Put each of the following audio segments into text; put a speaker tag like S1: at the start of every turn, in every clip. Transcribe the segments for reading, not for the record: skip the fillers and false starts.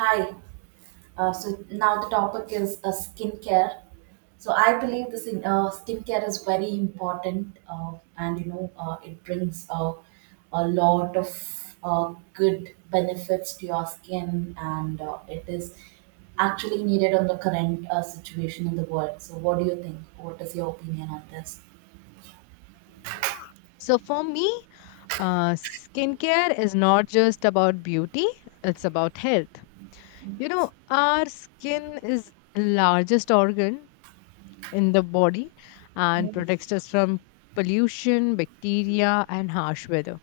S1: Hi. So now the topic is skincare. So I believe skincare is very important, and it brings a lot of good benefits to your skin, and it is actually needed on the current situation in the world. So what do you think? What is your opinion on this?
S2: So for me, skincare is not just about beauty, it's about health. You know, our skin is largest organ in the body and protects us from pollution, bacteria and harsh weather.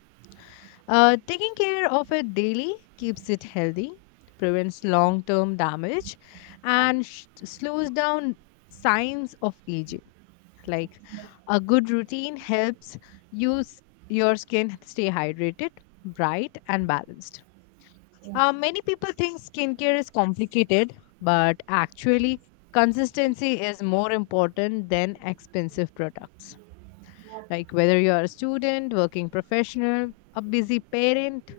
S2: Taking care of it daily keeps it healthy, prevents long-term damage and slows down signs of aging like a good routine helps you s- your skin stay hydrated, bright, and balanced.
S1: Yeah,
S2: Many people think skincare is complicated, but actually, consistency is more important than expensive products.
S1: yeah,
S2: Like whether you're a student, working professional, a busy parent,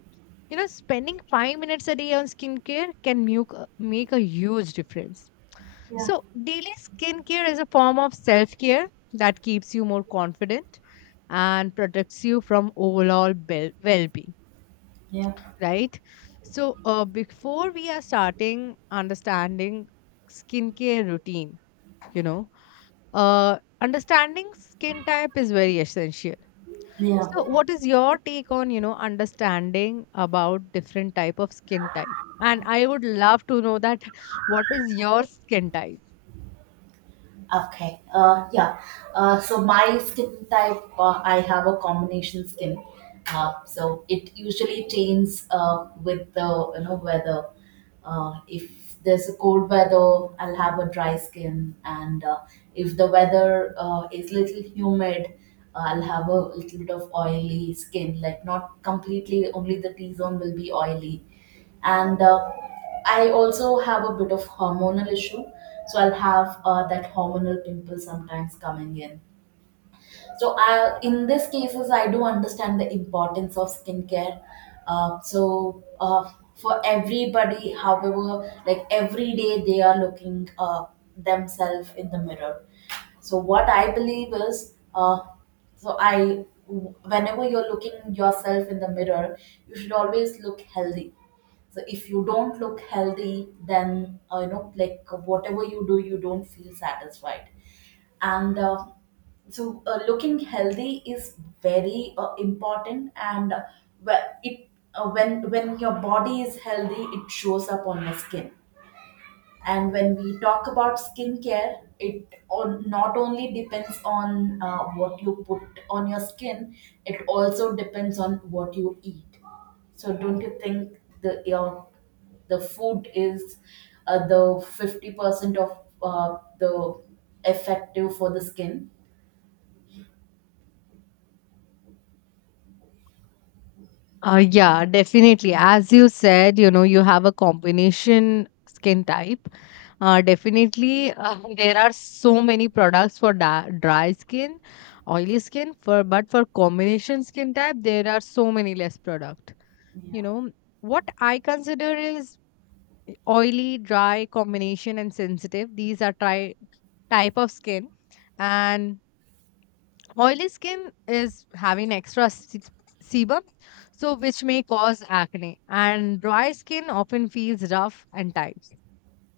S2: you know, spending 5 minutes a day on skincare can make a huge difference.
S1: yeah.
S2: So, daily skincare is a form of self care that keeps you more confident and protects you from overall well being,
S1: Yeah,
S2: right? So, before we are starting understanding skincare routine, you know, understanding skin type is very essential.
S1: yeah.
S2: So, what is your take on, you know, understanding about different type of skin type? And I would love to know that what is your skin type?
S1: Okay. Yeah. So my skin type, I have a combination skin. So it usually changes with the weather. If there's a cold weather, I'll have a dry skin, and if the weather is little humid, I'll have a little bit of oily skin. Like not completely, only the T zone will be oily, and I also have a bit of hormonal issue, so I'll have that hormonal pimple sometimes coming in. So in these cases, I do understand the importance of skincare. Uh, so uh, for everybody, however, like every day they are looking themselves in the mirror. So what I believe is, whenever you're looking yourself in the mirror, you should always look healthy. So if you don't look healthy, then like whatever you do, you don't feel satisfied. And so looking healthy is very important and wh- it when your body is healthy it shows up on your skin. And when we talk about skincare not only depends on what you put on your skin, it also depends on what you eat. So don't you think the your the food is the 50% of the effective for the skin?
S2: Yeah, definitely. As you said, you know, you have a combination skin type. Definitely, there are so many products for dry skin, oily skin. For but for combination skin type, there are so many less product. You
S1: Yeah.
S2: know what I consider is oily, dry combination, and sensitive. These are type of skin, and oily skin is having extra sebum, so which may cause acne. And dry skin often feels rough and tight.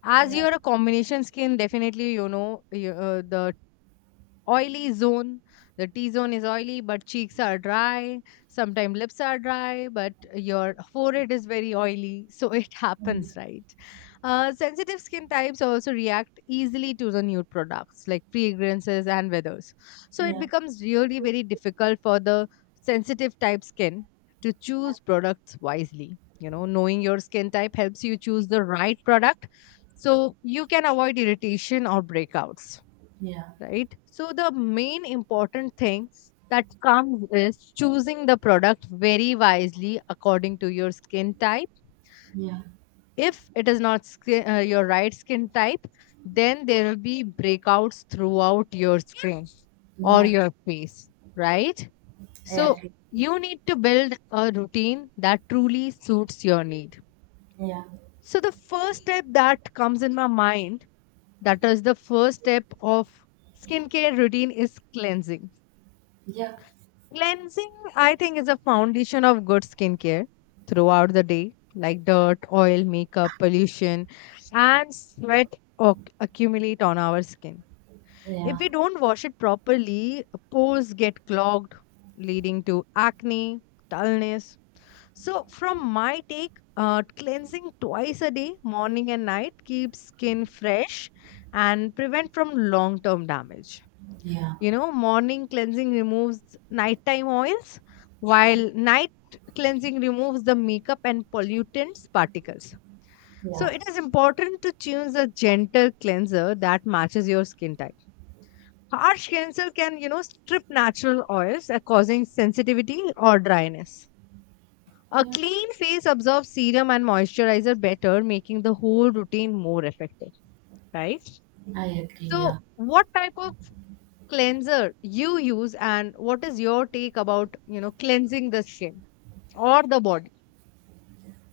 S2: As
S1: Yeah,
S2: you're a combination skin, definitely you know you, the oily zone. The T zone is oily, but cheeks are dry. Sometimes lips are dry, but your forehead is very oily. So it
S1: mm,
S2: happens, right? Sensitive skin types also react easily to the nude products like fragrances and weathers. So it
S1: yeah,
S2: becomes really very difficult for the sensitive type skin to choose products wisely. You know, knowing your skin type helps you choose the right product so you can avoid irritation or breakouts,
S1: yeah,
S2: right? So the main important thing that comes is choosing the product very wisely according to your skin type.
S1: yeah,
S2: If it is not skin, your right skin type, then there will be breakouts throughout your skin or
S1: yeah.
S2: your face, right?
S1: I
S2: So
S1: agree.
S2: you need to build a routine that truly suits your need.
S1: Yeah,
S2: So the first step that comes in my mind, that is the first step of skincare routine is cleansing.
S1: yeah,
S2: Cleansing, I think, is a foundation of good skincare throughout the day, like dirt, oil, makeup, pollution, and sweat accumulate on our skin.
S1: yeah,
S2: If we don't wash it properly, pores get clogged, leading to acne, dullness. So, from my take, cleansing twice a day, morning and night, keeps skin fresh and prevent from long-term damage.
S1: yeah,
S2: You know, morning cleansing removes nighttime oils, while night cleansing removes the makeup and pollutants particles. So
S1: yeah,
S2: it is important to choose a gentle cleanser that matches your skin type. Harsh cleanser can, you know, strip natural oils, causing sensitivity or dryness. A
S1: yeah.
S2: clean face absorbs serum and moisturizer better, making the whole routine more effective, right?
S1: I agree. Yeah,
S2: So, what type of cleanser you use and what is your take about you know cleansing the skin or the body?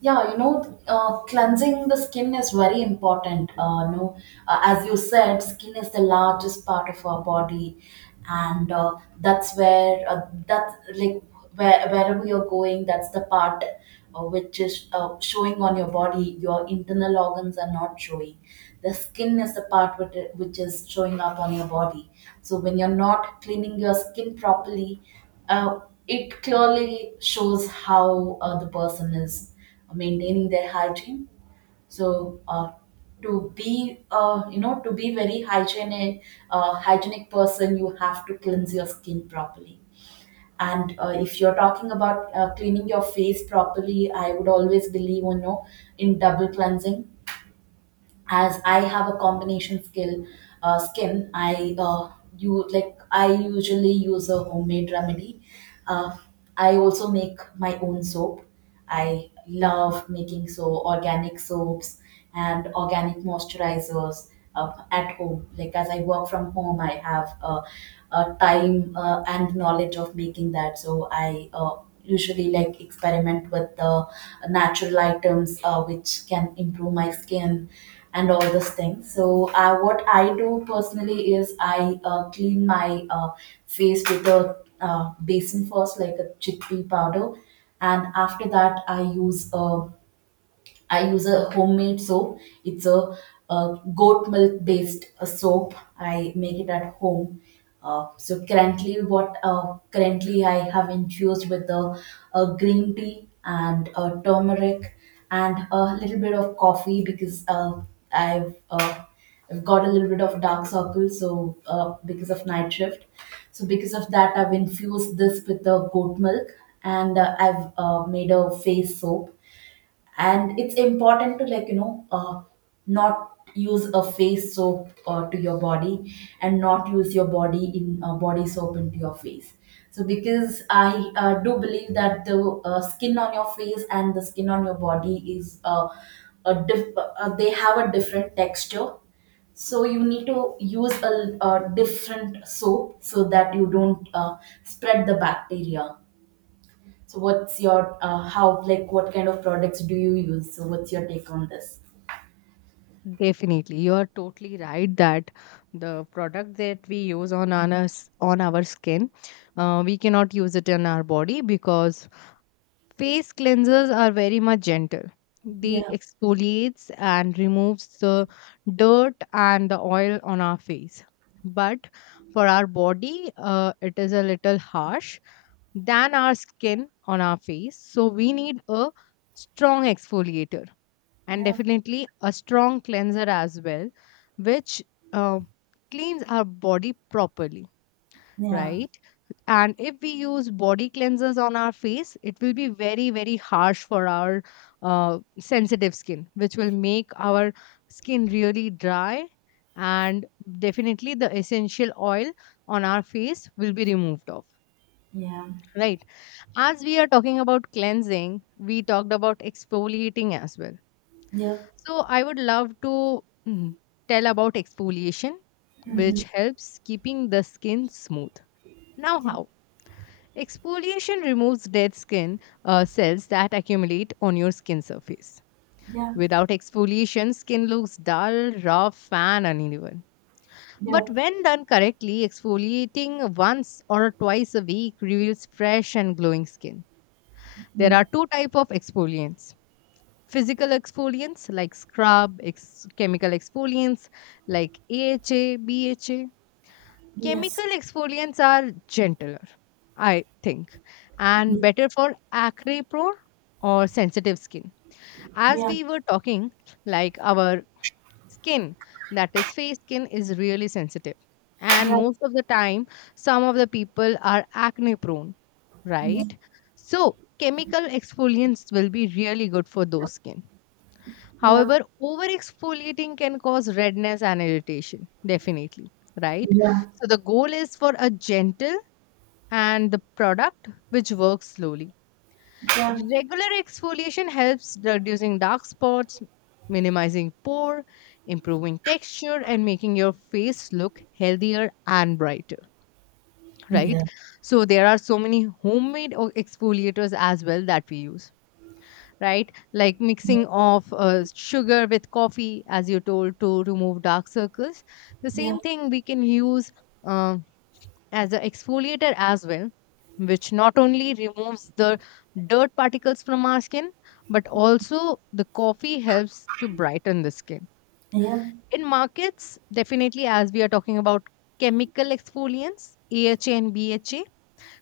S1: yeah. Cleansing the skin is very important. No, as you said, skin is the largest part of our body, and that's where that's like where, wherever you're going that's the part which is showing on your body. Your internal organs are not showing. The skin is the part which is showing up on your body. So when you're not cleaning your skin properly uh, it clearly shows how the person is maintaining their hygiene. So to be to be very hygienic hygienic person you have to cleanse your skin properly. And if you're talking about cleaning your face properly I would always believe in double cleansing as I have a combination skill skin, I you like I usually use a homemade remedy. Uh, I also make my own soap. I love making so organic soaps and organic moisturizers at home. Like as I work from home, I have time and knowledge of making that. So I usually like experiment with the natural items which can improve my skin and all those things. So what I do personally is I clean my face with a basin first, like a chickpea powder, and after that I use a homemade soap. It's a, goat milk based soap. I make it at home. Currently I have infused with the green tea and turmeric and a little bit of coffee because I've uh, I've got a little bit of dark circles. So because of night shift, so because of that, I've infused this with the goat milk and I've made a face soap. And it's important to like not use a face soap to your body and not use your body soap into your face. So because I do believe that the skin on your face and the skin on your body is they have a different texture. So you need to use a different soap so that you don't spread the bacteria. So what's your how like what kind of products do you use? So what's your take on this?
S2: Definitely, you are totally right that the product that we use on our on our skin, we cannot use it on our body because face cleansers are very much gentle. They
S1: Yeah,
S2: exfoliates and removes the dirt and the oil on our face. But for our body, it is a little harsh than our skin on our face. So we need a strong exfoliator and
S1: yeah,
S2: definitely a strong cleanser as well, which uh, cleans our body properly,
S1: yeah,
S2: right? And if we use body cleansers on our face, it will be very, very harsh for our sensitive skin, which will make our skin really dry. And definitely the essential oil on our face will be removed off,
S1: yeah,
S2: right? As we are talking about cleansing, we talked about exfoliating as well.
S1: yeah,
S2: So I would love to mm, tell about exfoliation,
S1: mm-hmm,
S2: which helps keeping the skin smooth. Now,
S1: yeah,
S2: how? Exfoliation removes dead skin cells that accumulate on your skin surface.
S1: yeah,
S2: Without exfoliation, skin looks dull, rough, and uneven.
S1: yeah,
S2: But when done correctly, exfoliating once or twice a week reveals fresh and glowing skin. There are
S1: mm,
S2: two types of exfoliants. Physical exfoliants like scrub, chemical exfoliants like AHA, BHA.
S1: yes,
S2: Chemical exfoliants are gentler, I think,
S1: yeah,
S2: and better for acne prone or sensitive skin. As
S1: yeah,
S2: we were talking, like our skin, that is face skin, is really sensitive. And
S1: yeah,
S2: most of the time, some of the people are acne prone,
S1: yeah,
S2: right? So, chemical exfoliants will be really good for those skin.
S1: yeah, yeah,
S2: However, over exfoliating can cause redness and irritation, definitely, right? So the goal is for a gentle and the product which works slowly.
S1: yeah,
S2: Regular exfoliation helps reducing dark spots, minimizing pore, improving texture, and making your face look healthier and brighter, right?
S1: yeah,
S2: So there are so many homemade exfoliators as well that we use, right? Like mixing of sugar with coffee, as you told, to remove dark circles. The same thing we can use um as an exfoliator as well, which not only removes the dirt particles from our skin, but also the coffee helps to brighten the skin.
S1: yeah,
S2: In markets, definitely, as we are talking about chemical exfoliants, AHA and BHA,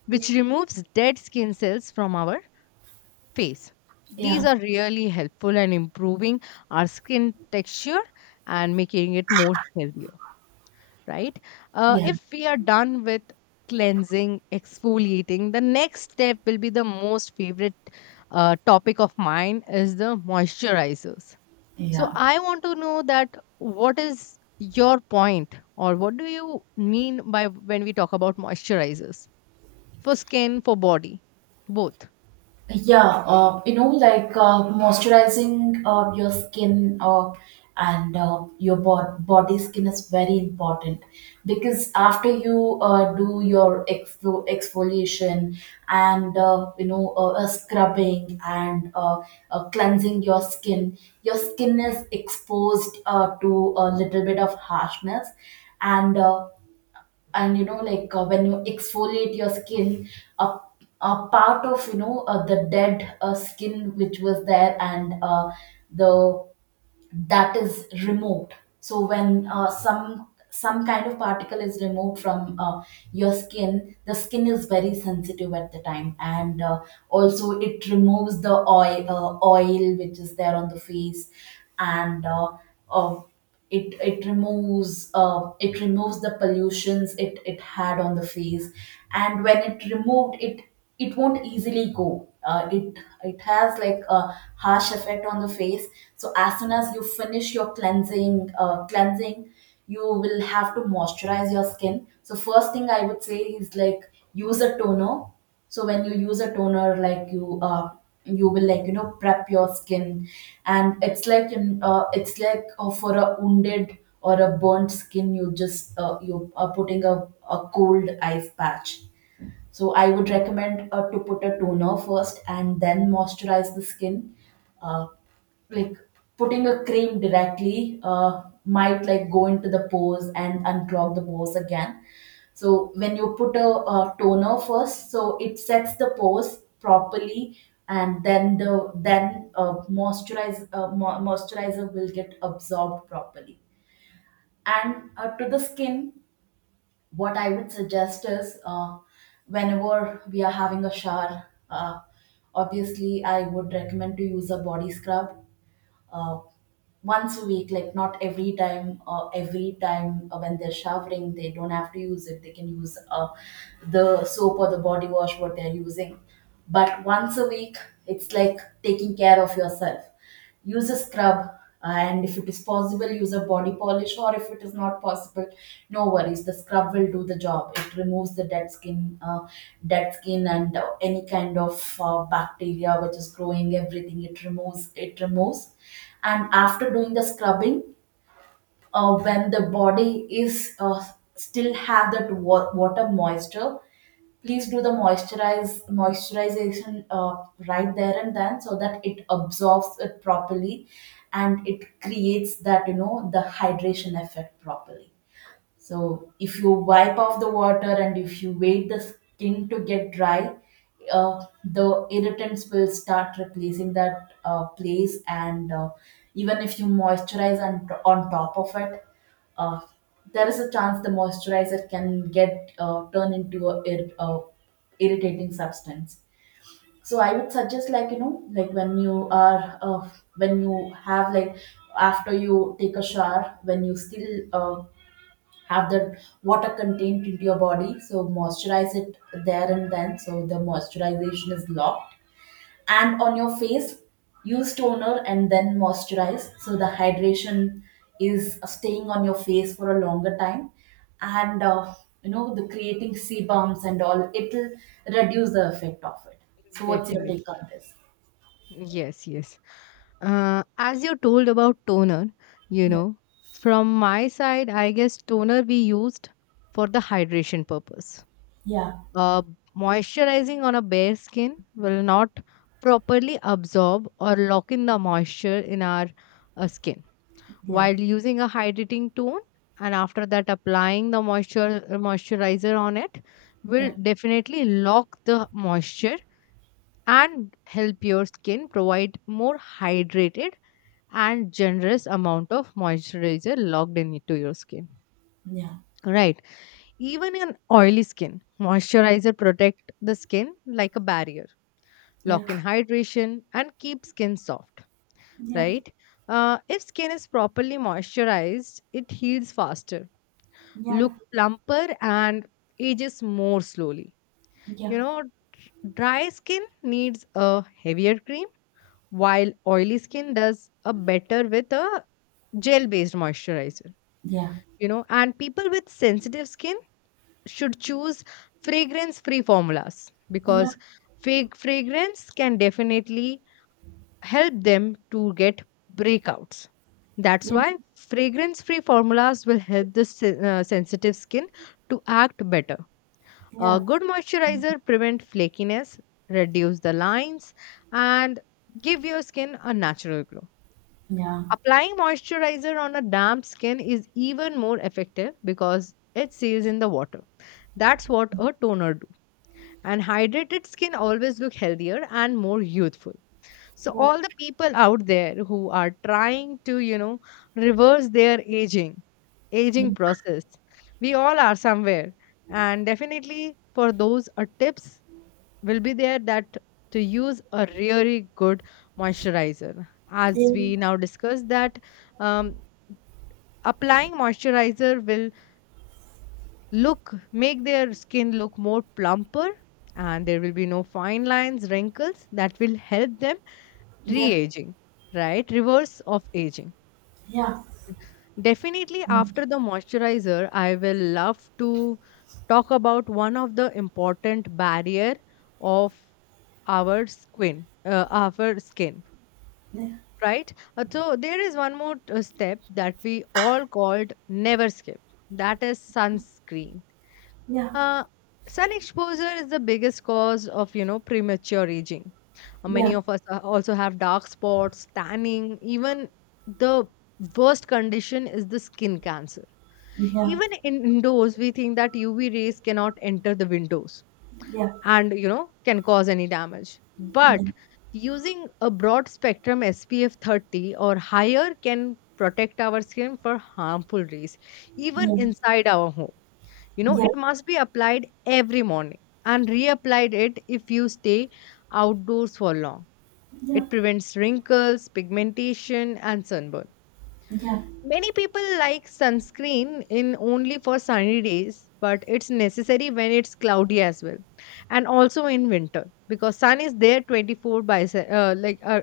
S2: which
S1: yeah,
S2: removes dead skin cells from our face. These are really helpful in improving our skin texture and making it more healthier, right?
S1: yeah, yeah,
S2: If we are done with cleansing, exfoliating, the next step will be the most favorite topic of mine is the moisturizers. So
S1: yeah.
S2: I want to know that what is your point or what do you mean by when we talk about moisturizers for skin, for body, both?
S1: Yeah, you know, like moisturizing your skin and your body skin is very important because after you do your exfoliation and scrubbing and cleansing your skin is exposed to a little bit of harshness. And when you exfoliate your skin a, a part of the dead skin which was there and the that is removed. So when some kind of particle is removed from your skin, the skin is very sensitive at the time. And also it removes the oil oil which is there on the face. And uh, it it removes uh, it removes the pollutions it had on the face. And when it removed it, it won't easily go. It it has like a harsh effect on the face. So as soon as you finish your cleansing you will have to moisturize your skin. So first thing I would say is, like, use a toner. So when you use a toner, like, you you will, like, prep your skin. And it's like in it's like for a wounded or a burnt skin you just you are putting a cold ice patch. So I would recommend to put a toner first and then moisturize the skin. Uh, like putting a cream directly might, like, go into the pores and unclog the pores again. So when you put toner first, so it sets the pores properly. And then moisturizer will get absorbed properly and to the skin. What I would suggest is whenever we are having a shower obviously I would recommend to use a body scrub. Uh, once a week, like, not every time when they're showering they don't have to use it, they can use the soap or the body wash what they're using. But once a week, it's like taking care of yourself. Use a scrub and if it is possible use a body polish. Or if it is not possible, no worries, the scrub will do the job. It removes the dead skin and any kind of bacteria which is growing, everything it removes. And after doing the scrubbing when the body is still have that water moisture, please do the moisturize moisturization right there and then so that it absorbs it properly. And it creates that, the hydration effect properly. So if you wipe off the water and if you wait the skin to get dry, the irritants will start replacing that place. And even if you moisturize on top of it, uh, there is a chance the moisturizer can get turned into a irritating substance. So I would suggest, like, like, when you are when you have like after you take a shower when you still have the water contained into your body. So moisturize it there and then so the moisturization is locked. And on your face use toner and then moisturize so the hydration is staying on your face for a longer time. And the creating sebums and all, it will reduce the effect of it. So what's your take
S2: Definitely.
S1: on this?
S2: Yes, yes. As you told about toner, you
S1: Yeah,
S2: know, from my side, I guess toner we used for the hydration purpose.
S1: yeah,
S2: Uh, Moisturizing on a bare skin will not properly absorb or lock in the moisture in our skin.
S1: yeah,
S2: While using a hydrating tone and after that applying the moisture moisturizer on it will
S1: yeah,
S2: definitely lock the moisture and help your skin provide more hydrated and generous amount of moisturizer locked into your skin,
S1: yeah,
S2: right? Even in oily skin moisturizer protect the skin like a barrier, lock in
S1: yeah,
S2: hydration and keep skin soft,
S1: yeah,
S2: right? If skin is properly moisturized it heals faster,
S1: yeah,
S2: look plumper and ages more slowly.
S1: yeah,
S2: You know, dry skin needs a heavier cream, while oily skin does a better with a gel based moisturizer.
S1: yeah,
S2: You know, and people with sensitive skin should choose fragrance free formulas
S1: yeah,
S2: because fake fragrance can definitely help them to get breakouts. That's
S1: yeah.
S2: why fragrance free formulas will help the sensitive skin to act better. A
S1: Yeah,
S2: good moisturizer prevent flakiness, reduce the lines, and give your skin a natural glow.
S1: yeah,
S2: Applying moisturizer on a damp skin is even more effective because it seals in the water. That's what a toner do. And hydrated skin always look healthier and more youthful. So
S1: yeah,
S2: all the people out there who are trying to, you know, reverse their aging,
S1: yeah,
S2: aging process, we all are somewhere. And definitely for those are tips will be there that to use a really good moisturizer as we
S1: yeah,
S2: now discussed that um, applying moisturizer will look make their skin look more plumper and there will be no fine lines wrinkles that will help them
S1: yeah,
S2: re-aging, right? Reverse of aging.
S1: yeah.
S2: Definitely after the moisturizer I will love to talk about one of the important barrier of our skin,
S1: Yeah.
S2: right? So there is one more step that we all called never skip. That is sunscreen.
S1: Yeah,
S2: Uh, Sun exposure is the biggest cause of you know premature aging.
S1: yeah, yeah,
S2: Many of us also have dark spots, tanning. Even the worst condition is the skin cancer.
S1: yeah,
S2: Even in indoors, we think that UV rays cannot enter the windows
S1: yeah, yeah,
S2: and you know can cause any damage
S1: yeah,
S2: but using a broad spectrum SPF 30 or higher can protect our skin for harmful rays even inside our home. You know
S1: yeah,
S2: it must be applied every morning and reapplied it if you stay outdoors for long.
S1: yeah,
S2: It prevents wrinkles pigmentation and sunburn. Many people like sunscreen in only for sunny days, but it's necessary when it's cloudy as well, and also in winter because sun is there 24 by se- like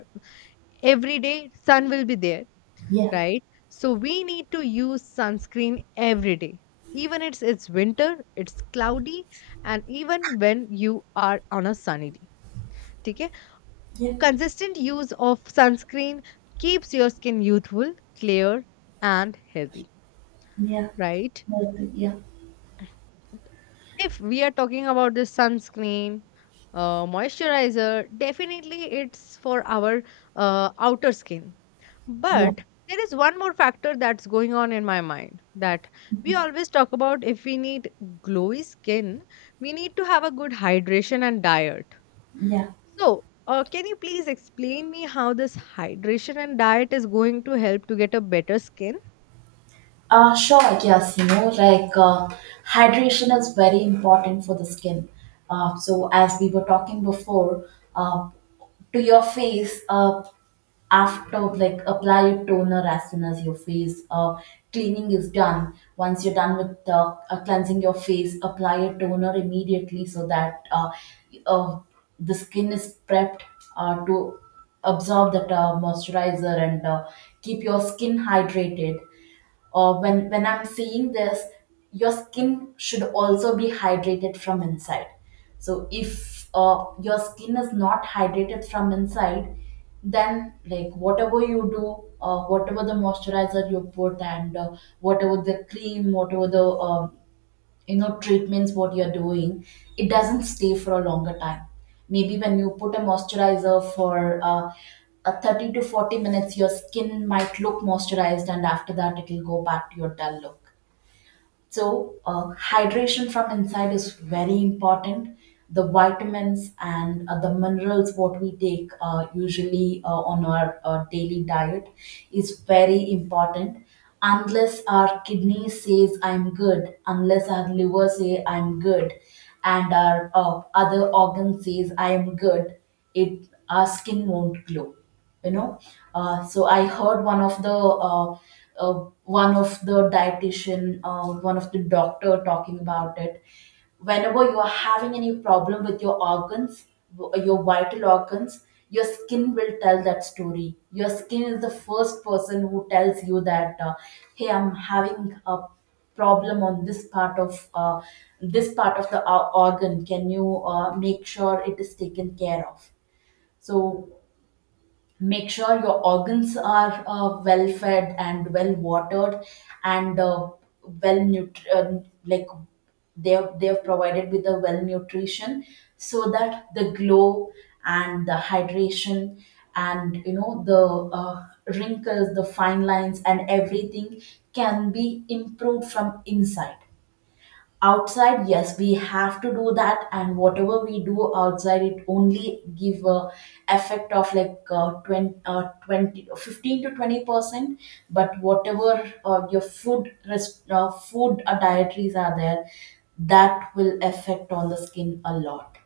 S2: every day sun will be there,
S1: yeah,
S2: right? So we need to use sunscreen every day. Even it's winter, it's cloudy, and even when you are on a sunny day. Okay?
S1: yeah,
S2: Consistent use of sunscreen keeps your skin youthful, clear, and healthy,
S1: yeah,
S2: right?
S1: like, yeah,
S2: If we are talking about this sunscreen, moisturizer, definitely it's for our outer skin.
S1: yeah,
S2: But there is one more factor that's going on in my mind, that we always talk about: if we need glowy skin, we need to have a good hydration and diet.
S1: yeah.
S2: So can you please explain me how this hydration and diet is going to help to get a better skin?
S1: Sure, yes, like hydration is very important for the skin. As we were talking before, uh, to your face, after like apply your toner as soon as your face cleaning is done. Once you're done with cleansing your face, apply a toner immediately so that uh, the skin is prepped to absorb that moisturizer and keep your skin hydrated. Or when I'm seeing this, your skin should also be hydrated from inside. So if your skin is not hydrated from inside, then like whatever you do, whatever the moisturizer you put and whatever the cream, whatever the um treatments what you're doing, it doesn't stay for a longer time. Maybe when you put a moisturizer for a 30 to 40 minutes, your skin might look moisturized, and after that it will go back to your dull look. So, hydration from inside is very important. The vitamins and the minerals what we take usually on our daily diet is very important. Unless our kidney says I'm good, unless our liver say I'm good, and our other organ says I am good, it our skin won't glow you know so I heard uh, one of the dietitian, one of the doctor talking about it. Whenever you are having any problem with your organs, your vital organs, your skin will tell that story. Your skin is the first person who tells you that, hey, I'm having a problem on this part of, this part of the organ. Can you make sure it is taken care of? So make sure your organs are well fed and well watered, and like they are provided with the well nutrition, so that the glow and the hydration and the wrinkles, the fine lines and everything can be improved from inside. Outside, yes, we have to do that, and whatever we do outside, it only give a effect of like uh, 20, uh, 20 15 to 20%. But whatever your food rest, food dietaries are there, that will affect on the skin a lot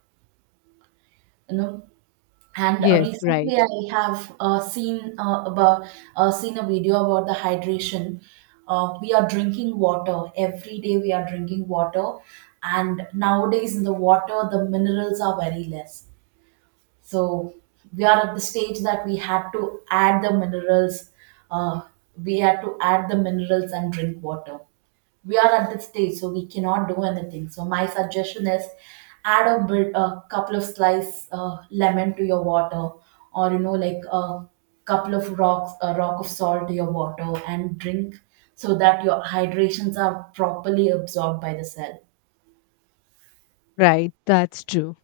S1: you know and
S2: Yes,
S1: recently,
S2: right.
S1: I have seen a video about the hydration. We are drinking water every day. We are drinking water, and nowadays in the water, the minerals are very less. So we are at the stage that we had to add the minerals. Uh, we had to add the minerals and drink water. We are at this stage, so we cannot do anything. So my suggestion is, add a bit, a couple of slice lemon to your water, or like a rock of salt to your water, and drink so that your hydrations are properly absorbed by the cell.
S2: Right, that's true.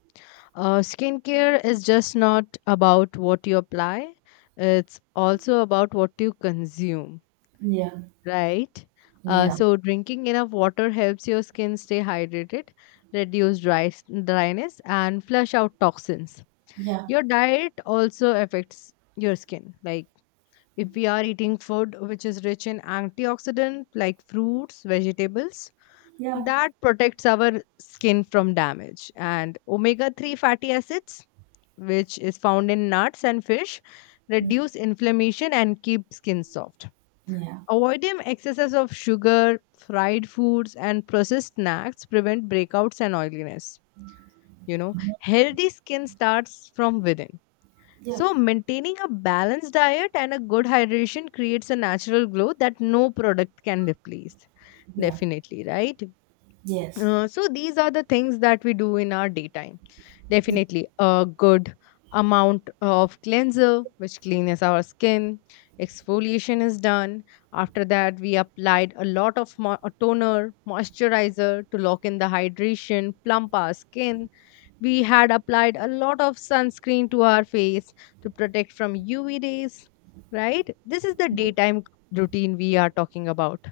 S2: Skincare is just not about what you apply, it's also about what you consume,
S1: Yeah.
S2: right?
S1: Yeah.
S2: Drinking enough water helps your skin stay hydrated, reduce dryness, and flush out toxins.
S1: Yeah.
S2: Your diet also affects your skin. Like, if we are eating food which is rich in antioxidant, like fruits, vegetables,
S1: Yeah.
S2: that protects our skin from damage. And omega 3 fatty acids, which is found in nuts and fish,
S1: Mm.
S2: reduce inflammation and keep skin soft.
S1: Yeah.
S2: Avoiding excesses of sugar, fried foods, and processed snacks prevent breakouts and oiliness. You know, healthy skin starts from within.
S1: Yeah.
S2: So, maintaining a balanced diet and a good hydration creates a natural glow that no product can replace.
S1: Yeah.
S2: Definitely, right?
S1: Yes.
S2: These are the things that we do in our daytime. Definitely a good amount of cleanser, which cleans our skin. Exfoliation is done. After that, we applied a lot of mo- a toner, moisturizer to lock in the hydration, plump our skin. We had applied a lot of sunscreen to our face to protect from UV rays, right? This is the daytime routine we are talking about.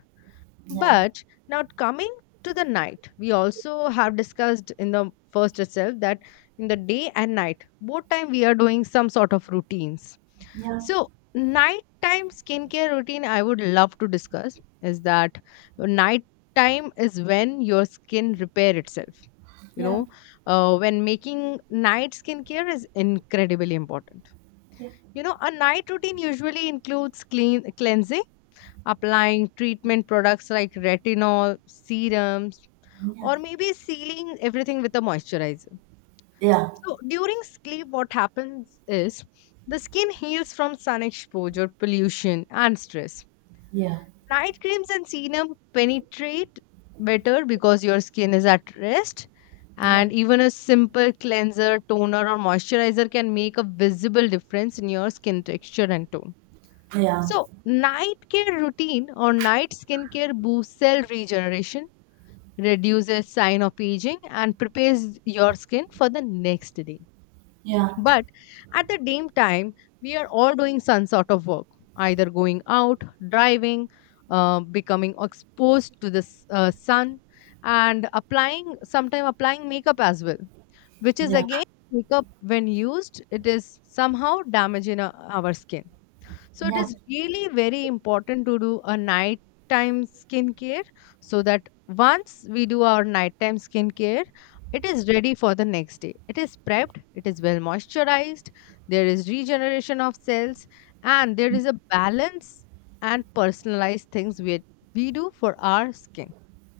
S1: Yeah.
S2: But now coming to the night, we also have discussed in the first itself that in the day and night, both time we are doing some sort of routines.
S1: Yeah.
S2: So nighttime skincare routine I would love to discuss is that nighttime is when your skin repair itself. You
S1: Yeah. Yeah.
S2: know, when making night skincare is incredibly important. You know, a night routine usually includes clean cleansing, applying treatment products like retinol, serums,
S1: Yeah.
S2: or maybe sealing everything with a moisturizer.
S1: Yeah.
S2: So during sleep, what happens is the skin heals from sun exposure, pollution, and stress.
S1: Yeah. Yeah.
S2: Night creams and serum penetrate better because your skin is at rest.
S1: Yeah.
S2: And even a simple cleanser, toner, or moisturizer can make a visible difference in your skin texture and tone.
S1: Yeah. Yeah.
S2: So, night care routine or night skincare boosts cell regeneration, reduces sign of aging, and prepares your skin for the next day. But at the same time, we are all doing some sort of work, either going out, driving, becoming exposed to the sun, and applying, sometime applying makeup as well, which is again, makeup when used, it is somehow damaging our skin. So it
S1: Yeah. Yeah.
S2: is really very important to do a nighttime skincare, so that once we do our nighttime skincare, it is ready for the next day. It is prepped, it is well moisturized, there is regeneration of cells, and there is a balance and personalized things we do for our skin,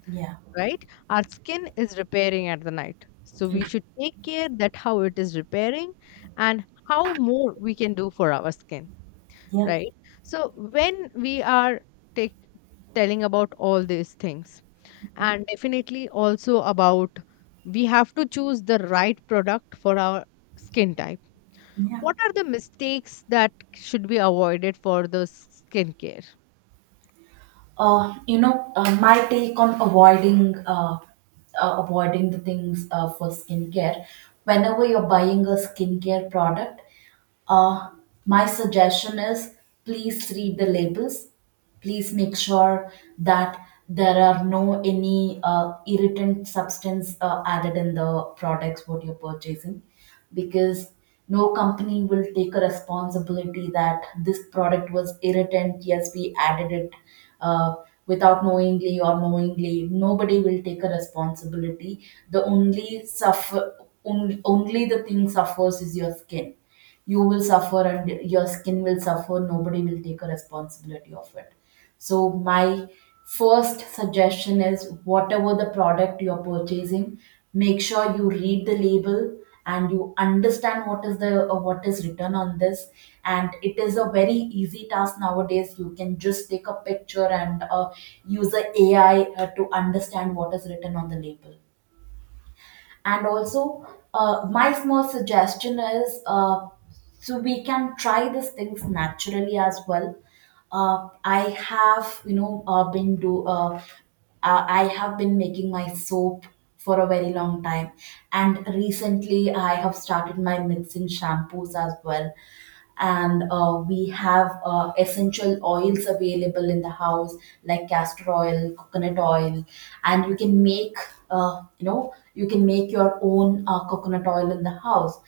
S1: Yeah.
S2: right? Our skin is repairing at the night. So we should take care that how it is repairing, and how more we can do for our skin,
S1: Yeah.
S2: right? So when we are take, telling about all these things, and definitely also about, we have to choose the right product for our skin type.
S1: Yeah.
S2: What are the mistakes that should be avoided for the skincare?
S1: My take on avoiding the things for skincare. Whenever you're buying a skincare product, uh, my suggestion is, please read the labels. Please make sure that there are no any irritant substance added in the products what you're purchasing, because no company will take a responsibility that this product was irritant, yes, we added it, uh, without knowingly or knowingly. Nobody will take a responsibility. The only suffer, only the thing suffers is your skin. You will suffer and your skin will suffer. Nobody will take a responsibility of it. So, my first suggestion is, whatever the product you're purchasing, make sure you read the label and you understand what is the what is written on this. And it is a very easy task nowadays. You can just take a picture and use the AI to understand what is written on the label. And also, my small suggestion is, so we can try these things naturally as well. I have you know been do I have been making my soap for a very long time. And recently I have started my mixing shampoos as well. And we have essential oils available in the house, like castor oil, coconut oil. And you can make your own coconut oil in the house.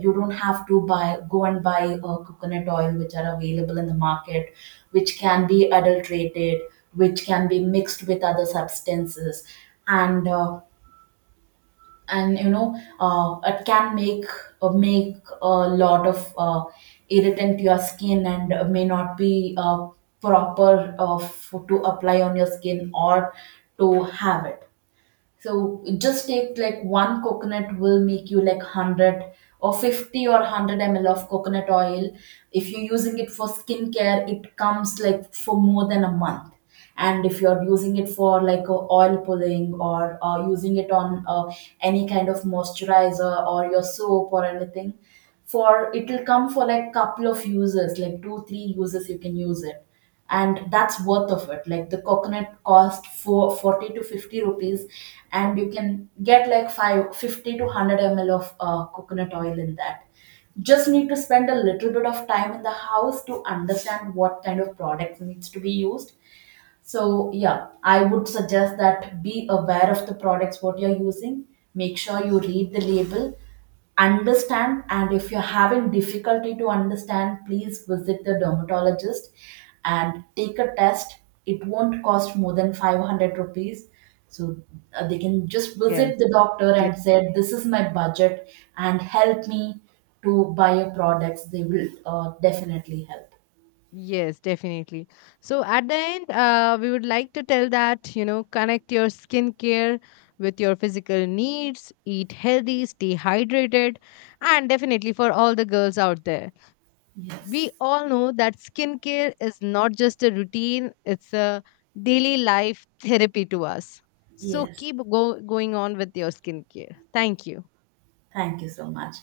S1: You don't have to buy go and buy coconut oil which are available in the market, which can be adulterated, which can be mixed with other substances, and uh, and it can make a lot of irritant to your skin, and may not be proper to apply on your skin or to have it. So just take like one coconut will make you like 100 or 50 or 100 ml of coconut oil. If you're using it for skincare, it comes like for more than a month. And if you're using it for like a oil pulling or using it on any kind of moisturizer or your soap or anything, for it will come for like couple of uses, like two, three uses you can use it. And that's worth of it. Like the coconut cost for 40 to 50 rupees, and you can get like 550 to 100 ml of coconut oil in that. Just need to spend a little bit of time in the house to understand what kind of products needs to be used. So, yeah, I would suggest that, be aware of the products what you're using. Make sure you read the label, understand, and if you're having difficulty to understand, please visit the dermatologist and take a test. It won't cost more than 500 rupees. So, they can just
S2: Yes,
S1: visit the doctor
S2: yes.
S1: and say, "This is my budget, and help me to buy your products." They will definitely help.
S2: Yes, definitely. So at the end, we would like to tell that, you know, connect your skincare with your physical needs, eat healthy, stay hydrated, and definitely for all the girls out there. We
S1: Yes.
S2: all know that skincare is not just a routine, it's a daily life therapy to us. So
S1: Yes.
S2: keep going on with your skincare. Thank you.
S1: Thank you so much.